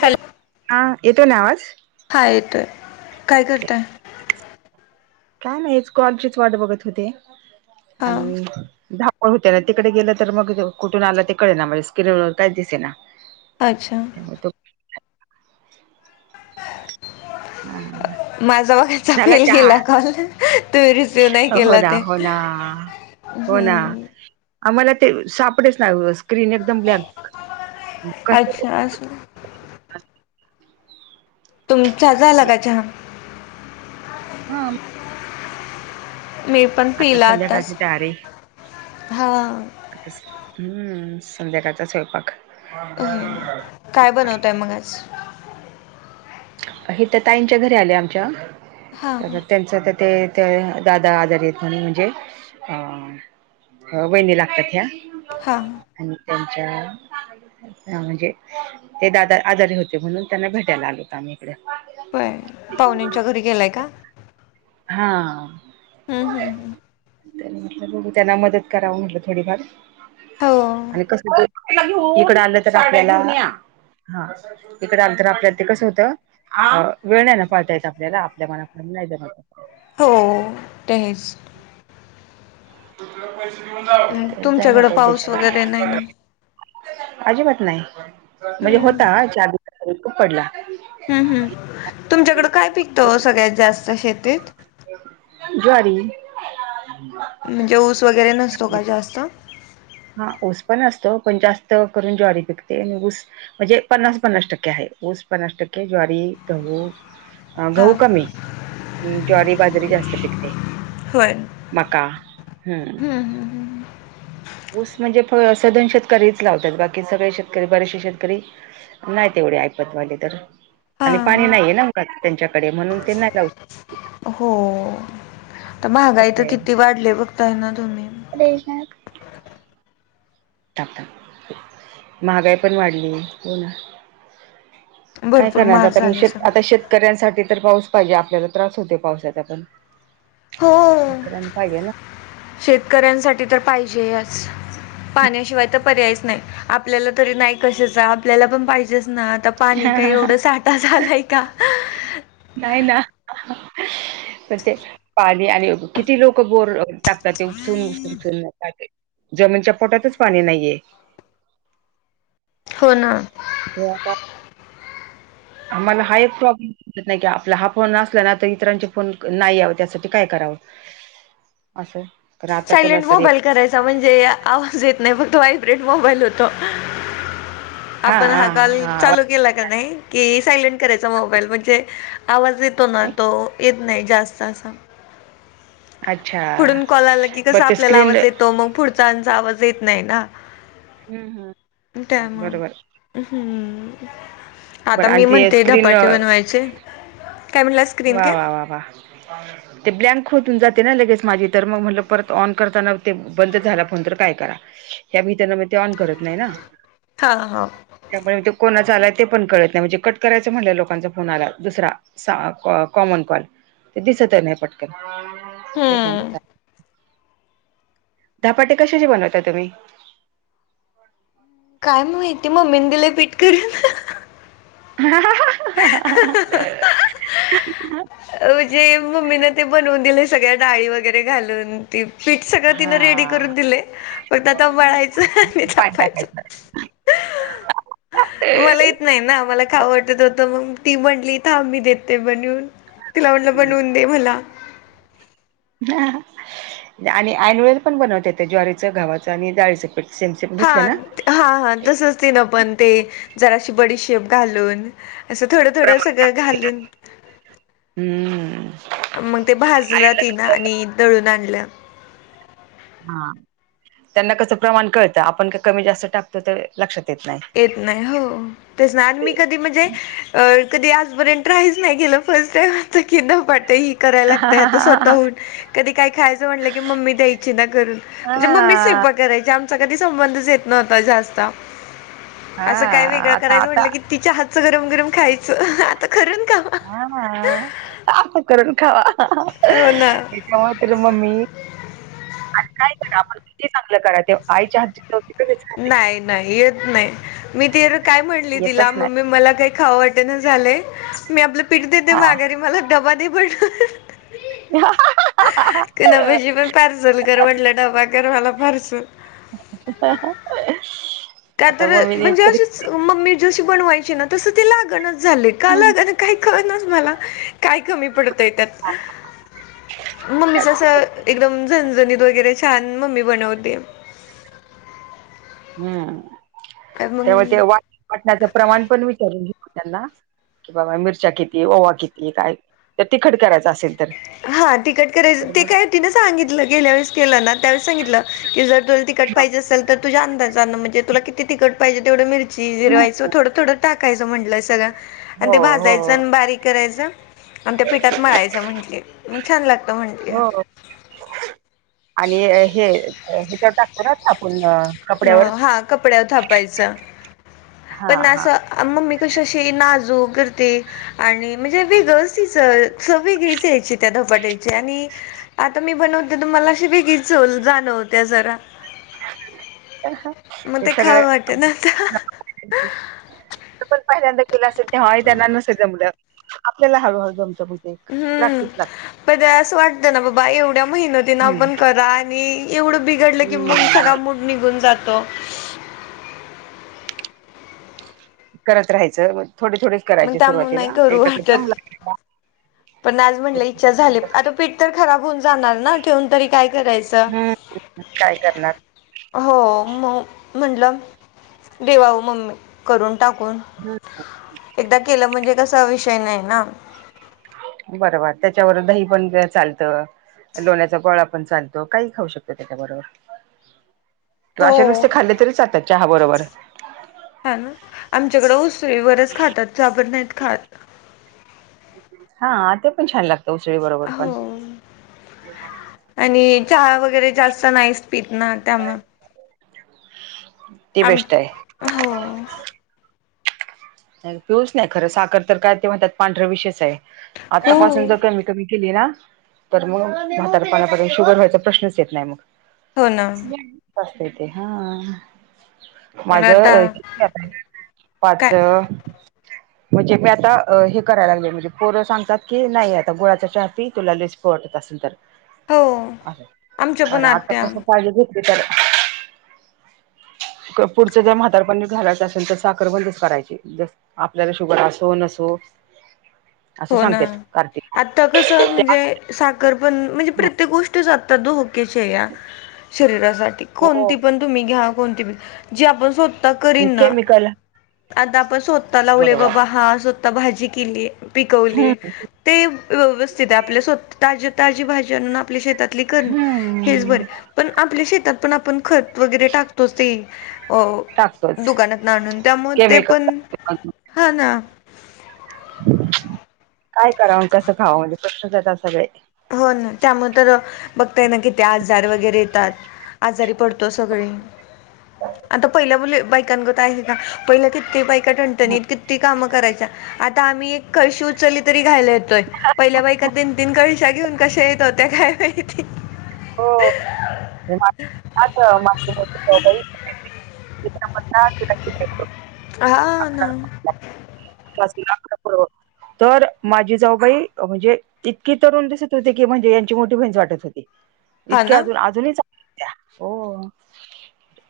Hello हा येतोय ना आवाज? हा येतोय काय करताय? काय नाहीच कॉलचीच वाट बघत होते हा आणि होते ना तिकडे गेलं तर मग कुठून आला ते कळेना म्हणजे स्क्रीन काहीच दिसेना अच्छा [inaudible] [inaudible] हा हा. माझा मगाचा फेल केला कॉल तुम्ही रिसिव नाही हो केला ना ते हो ना हो ना हम्म आम्हाला ते सापडेच ना स्क्रीन एकदम ब्लॅक क. आज तुमचा झाला का चाहा? हा. मी पण आता पिला संध्याकाळची आताच तयारी. हा आ हम्म संध्याकाळचा स्वयंपाक. होय काय बनवतय मग आज? हितं ताईंच्या घरी आले आमच्या हां हां त्यांच ते ते दादा आजार येत म्हणे म्हणजे अ हो वहिणी लागतात ह्या. हा. आणि त्यांच्या हा म्हणजे ते दादा आजारी होते म्हणून त्यांना भेटायला आलो होत आम्ही. इकडे होय पाहुण्यांच्या घरी गेलाय का? हा. हा हा हा. त्यांना मदत करावं म्हटलं थोडीफार हो आणि कस इकड आलं तर आपल्याला हा. इकडे आंतर आपल्याला ते कसं होतं वेळ ना पाळता येत आपल्याला आपल्या मनाकड नाहीत. हो. हो तेच. पैसेऊन जा जाई ना तुमच्याकडं पाऊस ते. वगैरे नाही ना अजिबात नाही म्हणजे हम्म होता खूप पडला. हम् हम् तुमच्याकड काय पिकतं सगळ्यात जास्त शेतीत? ज्वारी. म्हणजे ऊस वगैरे नसतो का जास्त? हा ऊस पण असतो पण जास्त करून ज्वारी पिकते आणि ऊस म्हणजे पन्नास पन्नास टक्के आहे ऊस पन्नास टक्के ज्वारी, गहू अ हा गहू कमी ज्वारी, बाजारी जास्त पिकते. होय. मका हम्म. हम्म हम्म ऊस म्हणजे सधन शेतकरीच लावतात बाकी सगळे शेतकरी बरेचसे शेतकरी नाही तेवढे ऐपतवाले तर. आणि पाणी हा नाहीये ना त्यांच्याकडे म्हणून ते नाही राव हो. तर शकत महागाई तर किती वाढली बघताय ना तुम्ही? रश ना. ापप महागाई पण वाढली हो ना. काय भरपूर करणार महाग आता मग झाले श सगळं. आता शेतकऱ्यांसाठी तर पाऊस पाहिजे आपल्याला त्रास होत पावसाचा पण. हो शकड्यांन पा हीजे ना. शेतकऱ्यांसाठी तर पाहिजेच. पाण्याशिवाय तर पर्यायच नाही आपल्याला तरी नाही कशाचा आपल्याला पण पाहिजेच ना. आता पाणी काही एवढं साठा झालाय का? नाही ना पण ते पाणी आणि किती लोक बोर टाकतात ते उसून उसूनून जमीनच्या पोटातच पाणी नाहीये. हो ना. हता. आम्हाला हाय प्रॉब्लेम. नाही की आपला हा फोन असला ना तर इतरांचे फोन नाही यावं त्यासाठी काय करावं? असं. तर आता सायलंट कोणाच तरी मोबाईल करायचा. म्हणजे आवाज येत नाही फक्त वा्हायब्रेट मोबाईल होतो. आपण हा काॉल चालू केला का नाही की सायलेंट करायचा मोबाईल म्हणजे आवाज तो ना तो येत नाही जास्त असा अच्छा. पुढून कॉल आला की बर ते आपल्याला स्क्रीन आवाज येतो मग पुढचाचा आवाज येत नाही ना. हम्म हम्म. टयम बरोबर हम्म. आता बरं आणि मी ते म्हणते स्क्रीन धपाटे बनवायचे काय म्हणलं? वा वा वा वा. ते ब्लँक होतून जाते ना लगेच माझी तर मग म्हटलं परत ऑन करताना ते बंद झाला फोन तर काय करा. या भितर म ते ऑन करत नाही ना. हा हा. त्यामुळे ते कोणाचा आलाय ते पण कळत नाही म्हणजे कट करायचं म्हणलंय लोकांचा फोन आला दुसरा कॉमन कॉल ते दिसत नाही पटकन हे बंद. हम्म धपाटे कशाचे बनवता तुम्ही? काय माहिती मग मेंदला पीठ कर? ह. [inaudible] अ जे मम्मीन ते बनवून दिले सगळ्या डाळी वगैरे घालून. ती पीठ सगळं तिनं रेडी करून हा दिले फग आता वळायचं आणि पाणी छपायचं. टाकायचं मला येत नाही ना मला खा वाटत होतं मग ती म्हटली थां मी देते बनून. तिलावंलं बनवून दे मला. आणि आऐोळे पण बनवत य त्या ज्वारीचं घावाचं आणि जाळीचं. प सेम सेम हा घेतले ना. हा हा तसंच त ना पण ते जराशी बडीशेप घालून. असं थोडं थोडं प्रमाण. सगळं घालून. हम्म मग ते भाजलं तिन आणि दळून आणलं. हा त्यांना कसं प्रमाण कळतं आपण का कमी जास्त टाकतो ते लक्षात येत नाही. येत नाही हो. तेस ना मी कधी म्हणजे अ कधी आजपर्यंत ट्राईज नाही केलं फर्स्ट टाईम कि तेही करायला लागत आता हा स्वतःहून. कधी काय खायचं म्हटलं की मम्मी द्यायची ना करून म्हणजे मम्मी स्व करायचे आमचा कधी संबंध येत नव्हता जास्त. हा असं काय वेगळं आता करायचं आता म्हटलं कि तिच्या हातचं गरम गरम खायचं आता खरण का. हा करून खावा हो ना एच्या अरे मम्मी नाही का आपण किती चांगलं करा ते आईच्या हद्दी नाही नाही येत नाही मी ति काय म्हणली तिला येतच नाही मी मला काय? खाव वाटन झालंय मी आपलं पीठ देते हा माघारी मला दडबा दे पडत. ह. क ना पाजी पण पार्सल कर म्हटलं डबा कर मला पार्सल. [inaudible] त्या तर मम्मीने म्हणजे तरी अशीच मम्मी जशी बनवायची ना तस ते लागणच झाले का लाग काय ख ना मला काय कमी पडत. म जस काहीतरी कर एकदम झणझणीत वगैरे छान मम्मी बनवते. हम्म त्यामुळे ते मग वाट वाटण्याचं प्रमाण पण विचारून घ त्यांना कि बाबा मिरच्या किती ओवा किती काय तर तिखट करायचं असेल. तर हा तिकट करायचं तर ते मग काय? ति सांगितलं गेल्या वेळे केलं ना त्यावेळेस सांगितलं की जर तुला तिकट पाहिजे असेल तर तुझ्या अंदाज म्हणजे तुला ते तिकट पाहिजे तेवढ मी जिरवायच थोडं थोडं टाकायचं म्हटलं सगळं आणि हो ते हो भाजायचं आणि बारीक करायचं. आणि त्या पिठात मळायचं म्हटले म छान लागतं, म्हटले. [unintelligible] आणि हे हेच्याव टा [unintelligible] न हा कपड्यावर थापायचं हा पण हा असं अ मम्मी कशी अशी नाजूक करते. आणि म्हणजे, वेगळंच तिच वेगळीच यायची त्या धपाट्याची आणि आता मी बनवते तर मला वेगळीच चव जाणवते जरा. [unintelligible] मग ते सगळं खावं वाटे ना आता. पण पहिल्यांदा केलं असेल, तेव्हा हे नसेल त्यांना जमलं आपल्याला हळूहळू जमत म हम्म! पण त्या असं वाटतं ना बाबा एवढ्या मेहनतीन हम्म आपण करा आणि एवढं बिघडलं की, मग सगळा हम्म मूड निघून जातो. करत राहायचं थोडे थोडेच मग करायचे, त्यामुळे नाही सुरुवातीला करू एकदा जम वाटत. पण आज म्हणलं इच्छा झाली, आता पीठ तर खराब होऊन जाणार ना ठेवून तरी काय करायचं? हम्म. [unintelligible] काय करणार? हो, म म्हटलं देवाव मम्मी करून टाकून हम्म. एकदा केलं म्हणजे, कसा विषय नाही ना? बरोबर त्याच्यावर दही पण चालतं. लोण्याचा गोळा पण चालतो, काही पण खाऊ शकतो त्याच्या बरोबर. [inaudible] किंवा असे हो. नुसते खाल्ले तरी चालततयं चहा बरोबर. हा ना आमच्याकडे उसळी बरोबरच खातात चहा बरोबर नाहीत खात. हा, ते पण छान! लागतं. [unintelligible] पण हो. आणि चहा वगैरे जास्त नाहीच पित ना त्यामुळे ती आम बेस्ट आहे. हो पिऊ च नाही खरं साखर तर, काय ते म्हणतात? पांढर विषचं आहे. हो आतापासून जर कमी कमी केली ना? तर मग म्हातार पणा पर्यंत शुगर व्हायचा प्रश्नच येतं, नाही मग. हो ना, [unintelligible] हा पण माझ आता [unintelligible] किती पाच काय म्हणजे मी आता हे करायला लागले, म्हणजे पोरं सांगतात की नाही आता गुळाच्या चहा पी तुला लय [unintelligible] असेल तर हो आमच्या तर पण आत्या आतापसून काळजी घेतली तर पुढं जर म्हातार पण घालवायचं असेल, तर साखर बंदच करायच आपल्याला शुगर असो नसो असं हो ना सांगणार, कार्तिक आता कसं म्हणजे साखर पण म्हणजे प्रत्येक गोष्टीच आता धो [unintelligible] शरीरासाठी हो कोणती पण तुम्ही घ्या कोणती बी जे आपण त करीन ना केमिकल आता आपण स्वतः लावले बरोबर बाबा हा स्वतः भाजी केली. पिकवली हम्म ते व्यवस्थित आहे आपल्या स्वतः ताजी ताजी भाज्यांना आपल्या शेतातली कण हेच हम्म बरे पण आपल्या शेतात पण आपण खरं वगैरे टाकतोच ते अ टाकतोच दुकानात आणून त्यामुळे ते केमिकल पण टाकतो अजून हा, ना. काय कराव अनं कस खावं म्हणजे [unintelligible] सगळे हो, ना त्यामुळे तर बघताय ना किती आजार वगैरे येतात. आजारी पडतो सगळे आता, पहिल्या मुली बायकांगत आहेत का? पहिला किती बायका ठणठणीत किती कामं करायच्या आता, आम्ही एक कळशी उचली तरी घाईला येतोय. पहिल्या बायका तीन तीन कळशा घेऊन कशा येत होत्या, काय माहिती? हो. [unintelligible] हा ना. पास [unintelligible] तर माझी जाऊबाई म्हणजे इतकी तरुण दिसत होती की म्हणजे यांची मोठी बहिच वाटत होती. हा इतक्या ना अजून अजूनही चांगल्या [unintelligible] त्या हो.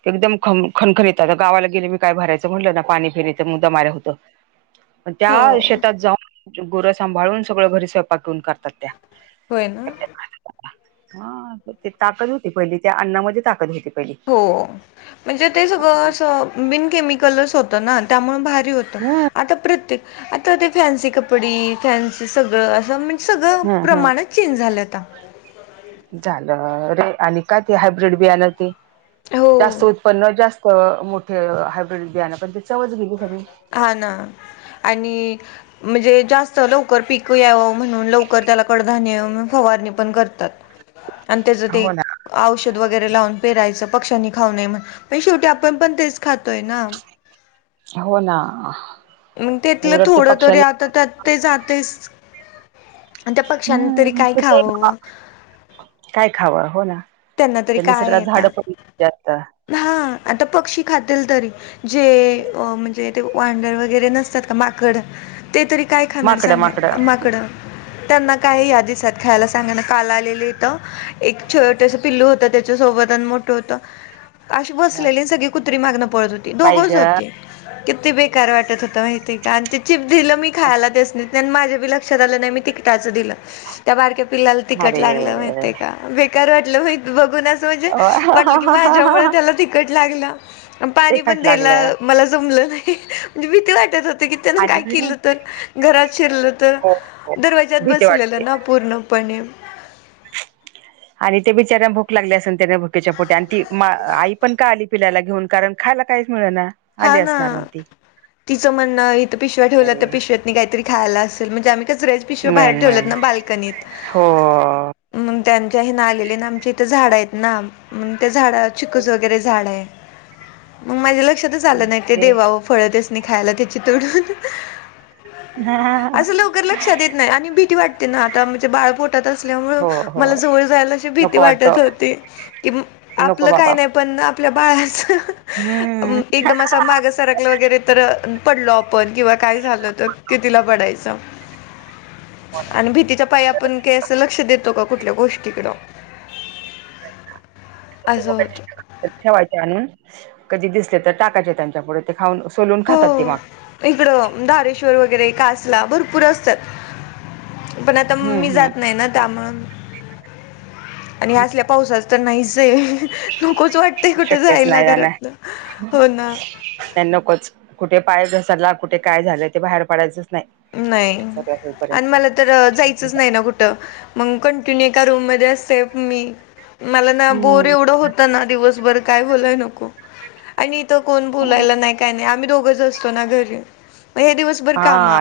एकदम खम खणखाणीत आता गावाला गेले की काय भरायचं म्हटलं ना पाणी फिरी तर मुद्दा [unintelligible] होतं. [unintelligible] त्या शेतात जाऊन गोरं सांभाळून सगळं घरी स्वयंपाक यऊन करतात त्या. होय ना. हा ते ताकद होती पहिली त्या अण्णामध्ये ताकद होती पहिली. हो म्हणजे ते सगळं बिन केमिकलच होतं ना हम्म ते. आता ती फॅन्सी कपडे फॅन्सी सगळं सगळ हम्म हम्म प्रमाणात चेंज झालं आता. झालं रे आणि का ते हायब्रीड बी आण ते हो जास्त उत्पन्न जास्त मोठे हायब्र्रीड ब ना पण त्याच्यावज घेथ मही. हा ना आणि म्हणजे जास्त लवकर पीक टिकू यावं म्हणून लवकर त्याला कडधाान्य फवारणी पण करतात. आणि तेज ते हो ना औषध वगैरे लावून पेरायचं पक्ष्यांनी खाऊ नये म्हण शेवटी आपण पण तेच खातोय ना. हो ना. मग त्यातलं उलट ते थोडं तरी पक्षाने आता त्यात ते जातयच. आणि त्या पक्ष्यांनी तरी हम्म काय ते खाववं. काय खाव हो ना त्यांना तरी त्यांनी काय सगळा आहे झाडं आता पडली आता. हा आता पक्षी खातील तरी जे म्हणजे ते वानर वगैरे नसतात का माकड. ते तरी काय खाणार सांगाल माकडं त्यांना काय या दीसात [unintelligible] सांगाना काल आलेली इथ एक छोटस पिल्लू होतं त्याच्या सोबत आण मोठं होत. अशी बसलेली सगळी कुत्री मागणं पळत होती बाई ग दोघंच होती. किती बेकार वाटत होता माहितीय का आणि ते चिप दिलं मी खायला त्यासणी. माझ्या बी लक्षात आलं नाही मी तिकिटाचं दिलं त्या बारक्या पिल्लाला तिकीट लागलं माहििते अरे का. बेकार वाटलं हो बघून असं म्हणजे वाटलं की माझ्यामुळ त्याला तिक तिकट लागला पाणी पण तिखट द्यायला लागलं मला जमलं नाही म्हणजे भिती वाटत होती की. त्यान काय आणि केलं तर घरात शिरलं तर हो हो दरवाज्यात भीती वाटते बसलेलं ना. पूर्णपणे. आणि ते बिचार्यांना भूक लागली असन त्यांना भुक्याच्या पोटी आणि ती आई पण का आली पिलाला घेऊन कारण. खायला काहीच मिळना. हा ना तिचं म्हणणं इथं पिशव्या ठेवला तर बिचारी पिशव्यात. काहीतरी खायला असेल म्हणजे आम्ही काराच्या पिशवा मिळेल बाहेर ठेवलत मिळेल ना बाल्कनीत. हो मग त्यांच्या हे [unintelligible] ना आमचे इथे झाडं आहेत ना. मग त्या झाडा चिकूच वगैरे झाड आहे मग माझ्या लक्षातच आलं नाइ ते देवाव. फळ त्यासनी खायला त्याची तोडून अस लवकर लक्षात येत. नाही आणि भीती वाटते ना आता म्हजे बाळप [unintelligible] असल्यामुळ हो हो मला जवळ जायला अशी भीती नको वाटत वाटतत होती. कि नको आपलं काही बाबा नाही पण, आपल्या बाळाच हम्म एकदम असा माग सारकलं वगैरे तर. पडलो आपण किंवा काय झाल तर कितीला पडायचं. आणि भीतीच्या पाइं आपण. असं लक्ष देतो का कुठल्या गोष्टीकड असं होत. ठेवायचे आणून कधी दिसले तर टाकायचे त्यांच्या पुढे ते खाऊन सोलून खातात तेी हो माग. इकडं धारेश्वर वगैरे कासला भरपूर असतात. पण आता हम्म मी हम्म जात नाही ना त्यामु आणि आल्या पावसाच तर नाहीच जाईल. नकोच वाटतय कुठे शक्यच जायला जाणार घरात ना हो ना. नाही नकोच कुठे पाय घसारला कुठे काय झालंय ते बाहेर पडायचंच नाही. नाही सगळं आणि होईपर्यंत मला तर जायचंच नाही ना कुठं मग कंटिन्यू एका रूम मध्ये असते मी मला ना बोर एवढं होता ना दिवसभर काय बोलाय नको. आणि इथ कोण बोलायला नाही काय नाही आम्ही दोघंच असतो ना घरी ये मग हे दिवस बर कामा. हा